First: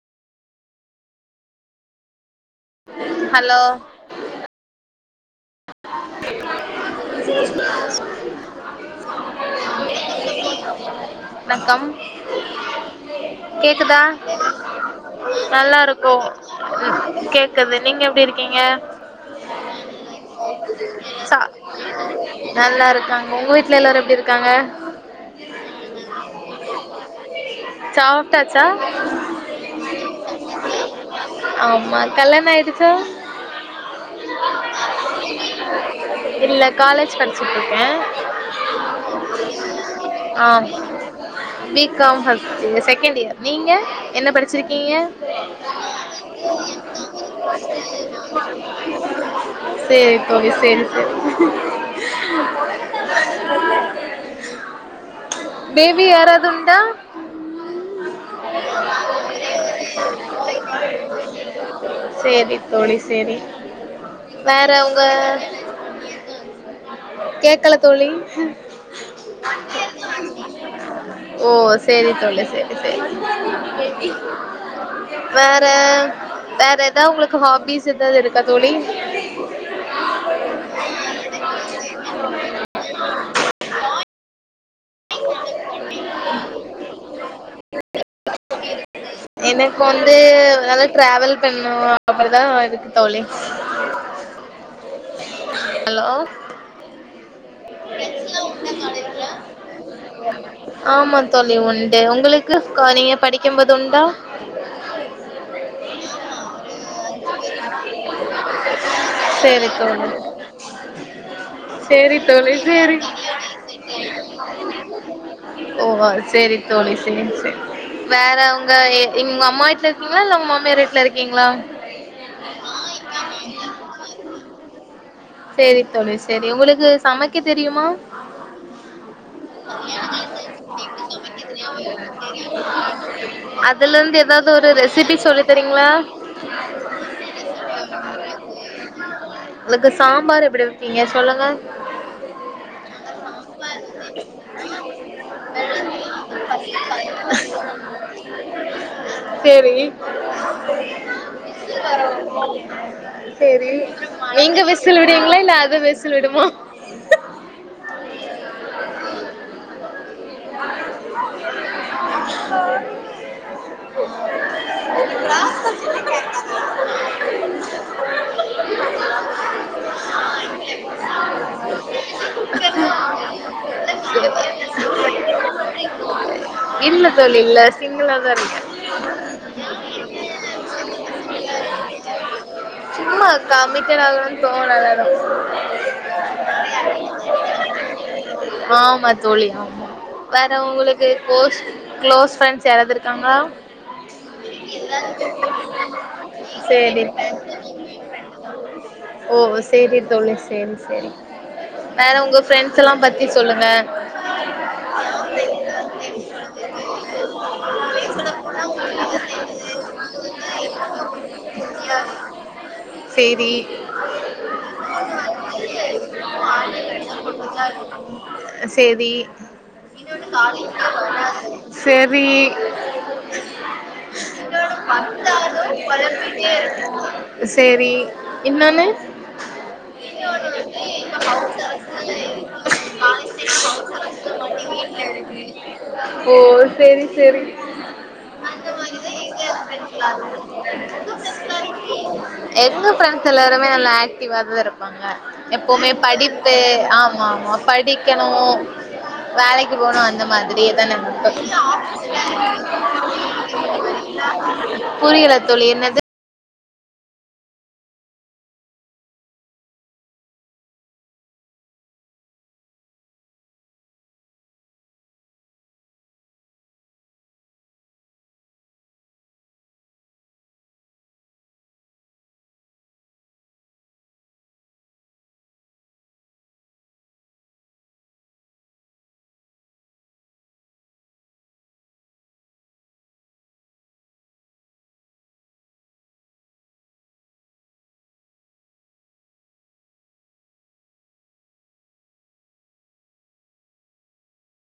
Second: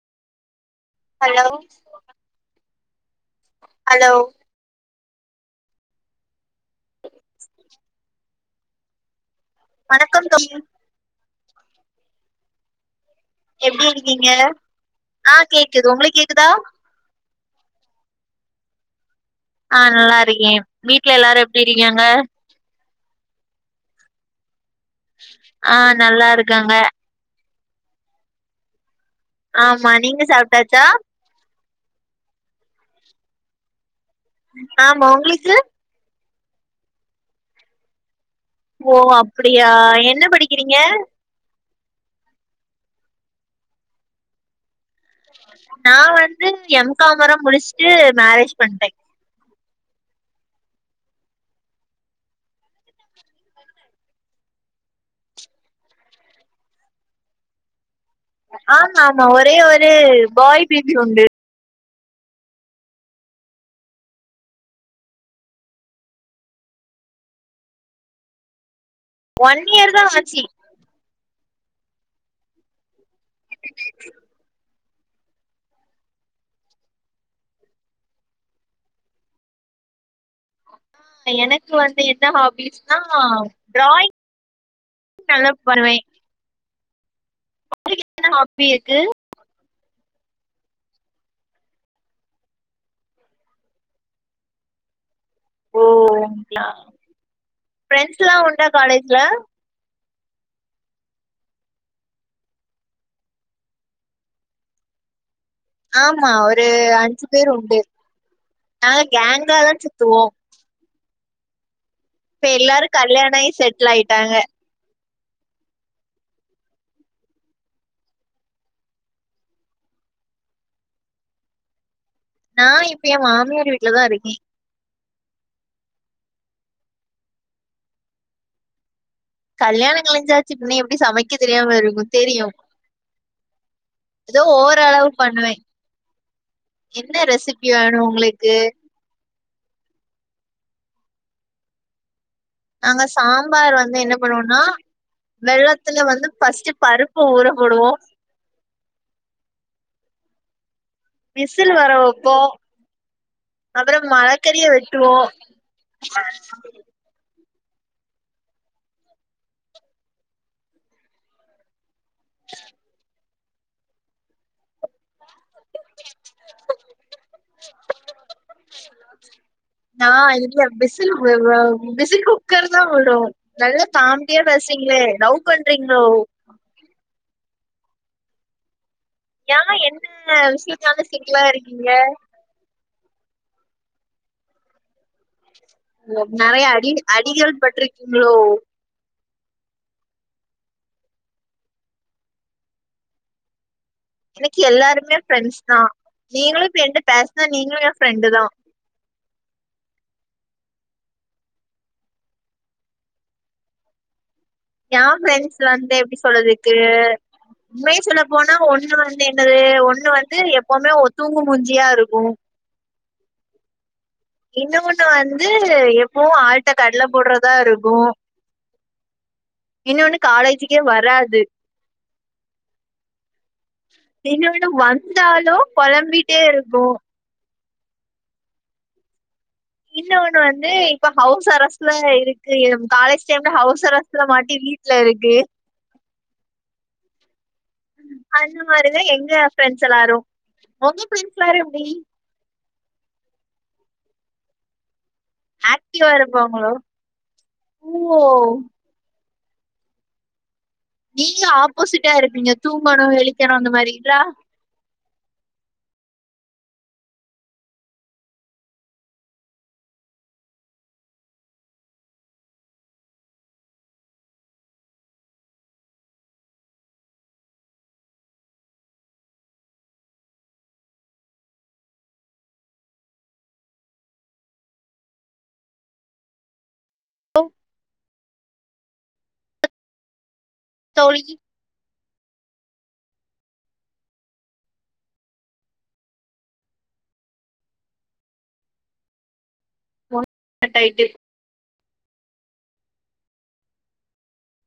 Hello hello hello [inaudible] வணக்கம் தோழி வணக்கம் எப்டி கேக்குதா இருக்கீங்க ஆ நல்லா கேக்குது இருக்கோ உங்களுக்கு கேக்குதா கேக் குது நீங்க எப்டி இருக்கீங்க ஆ நல்லா இருக்கே வீட்ல சா எல்லாரு எப்டி இருக்காங்க நல்லா இருக்காங்க உங்க வீட்டுல எல்லாரு எப்டி இருக்காங்க ஆ நல்லா இருக்காங்க சாப்ட்டாச்சா ஆமா நீங்க சாப்பிட்டாச்சா ஆமா கல்யாண ஆயிடுச்சா ஆமா உங்களுக்கு இல்ல காலேஜ் படிச்சட்டுருக்கே ஓ அப்டியா என்ன படிக்கிறீங்க B com first second year நீங்க என்ன படிச்சிருக்கீங்க நா வந்து எம் காம்லாம் முடிச்சுட்டு மேரேஜ் பண்ட்டே சேரி பவி சேரி சேரி பேபி யாராதுண்டா ஆமா ஆமா ஒரே ஒரு பாய் பேபி உண்டு செரி தோழி செரி வேற உங்க கேக்கல தோழி ஒன் இயர் தா ஆச்சு ஓ சேரி தோழி சேரி சேரி வேற வேற ஏதாவது உங்களுக்கு ஹாபிஸ் ஏதாவது இருக்கா தோழி [inaudible] ஆ எனக்கு வந்து என்ன ஹாபிஸ்னா டிராயிங் நல்லா [inaudible] உங்களுக்கு என்ன ஹாப்பி இருக்கு இப்ப வந்து நல்லா டிராவல் பண்ணு அப்டிதா இருக்கு தோழி ஓ ஹலோ ங்களா பிரெண்ட்ஸ்ல உண்டா காலேஜ்ல ஆமா தோழி உண்டு உங்களுக்கு நீங்க படிக்கும்போது உண்டா ஆமா ஒரு அஞ்சு பேரு உண்டு நாங்க கேங்கா சரி தா தோழி சுத்துவோ சரி இப்ப தோழி எல்லாரும் சரி கல்யாண ஆயி செட்ல் ஆயிட்டாங்க ஓ சரி தோழி சரி சரி வேற உங்க உங்க அம்மா வீட்ல இருக்கீங்களா இல்ல உங்க மாமியார் வீட்ல இருக்கீங்களா நான் இப்ப என் மாமியார் வீட்லதா இருக்கே சேரி தோழி சேரி உங்களுக்கு சமைக்க தெரியுமா [inaudible] கல்யாணம் கழிஞ்சாச்சு பின்ன எப்டி சமைக்க தெரியாம இருக்கும் தெரியும். அதுல இருந்து ஏதோ ஏதாவது ஒரு ஓரளவு ரெசிபி சொல்லி பண்ணுவேன். தரீங்களா என்ன ரெசிபி வேணும் உங்களுக்கு உங்களுக்கு சாம்பார் எப்படி வப்பிங்க சொல்லுங்க நாங்க சாம்பார் வந்து என்ன பண்ணுவோனா வெள்ளத்துல வந்து ஃபர்ஸ்ட்டு பருப்ப ஊறப்போடுவோ சேரி விசில் வர வைப்போம். சேரி அப்புறம் நீங்க மரக்கறிய விசில் விடுீங்களா இல்ல அது விசி ல் விடுமா உ [inaudible] நான் இ விசில் விசில் குக்கர் தான் உடு நல்லா காமெடியா பேசுரிங்களே லவ் பண்றீங்களோ இல்ல இல்ல சிங்கிளா தான் இருக்க ஏன் என்ன விஷயத்தால சிங்கிலா இருக்கீங்க சும்மா கமிட்டடூ ஆகணுனு தோணல அதா நறைய அடி அடிகள் பட்ருக்கீங்களோ ஆமா தோழி ஆ வேற உங்களுக்கு குளோஸ் குளோஸ் ஃப்ரெண்ட்ஸ் யாராவது இருக்காங்களா எனக்கு எல்லாருமே ஃப்ரெண்ட்ஸ் தா நீங்களு இப்ப என்ட்ட சேரி பேசுனா நீங்களு என் ஃப்ரெண்டு தா ஓ சேரி தோழி சேரி சேரி வேற உங்க ஃப்ரெண்ட்ஸ் எல்லா பத்தி சொல்லுங்க என் பிரரெண்ட்ஸ் வந்து எப்படி சொல்றதுக்கு உண்மய சொல்ல போனா ஒண்ணு வந்து என்னது ஒண்ணு வந்து எப்பவுமே தூங்கு மூஞ்சியா இருக்கு செய்தி இன்ன ஒன்னு வந்து எப்பவும் ஆ்ல்ட்ட கடலை போடுறதா இருக்கு தேதி இன்னொன்னு காலேஜுக்கே வராது சரி இன்னொன்னு வந்தாலும் பொழம்பிட்டே இருக்கு செரி இன்னோன்னு இன்னொ ஒண்ணு வந்து இப்ப ஹவுஸ் அரஸ்ட்ல இருக்கு காலேஜ் டைம்ல ஹவுஸ் அரஸ்ட் ல அரெஸ்ட் மாட்டி பண்ணி வீட்ல வீட்டில் இருக்கு ஓ சேரி சேரி [inaudible] அந்த மாதிரிதான் எங்க ஃப்ரெண்ட்ஸ் எல்லாரும் உங்க ஃப்ரெண்ட்ஸ் எல்லாரும் எப்படி எங்க ஃப்ரெண்ட்ஸ் எல்லாருமே நல்லா ஆக்டிவாக தான் இருப்பாங்க எப்பவுமே ஆக்டிவா படிப்பு இருப்பாங்களோ ஆமா ஆமா ஓ படிக்கணு வேலைக்கு போனும் அந்த மாதிரிதான் நீங்க ஆப்போசிட்டா இருப்பீங்க தூங்கணும் எழுக்கணும் அந்த மாதிரி இல்ல [unintelligible] புரியல தோழி என்னது தோழி [unintelligible]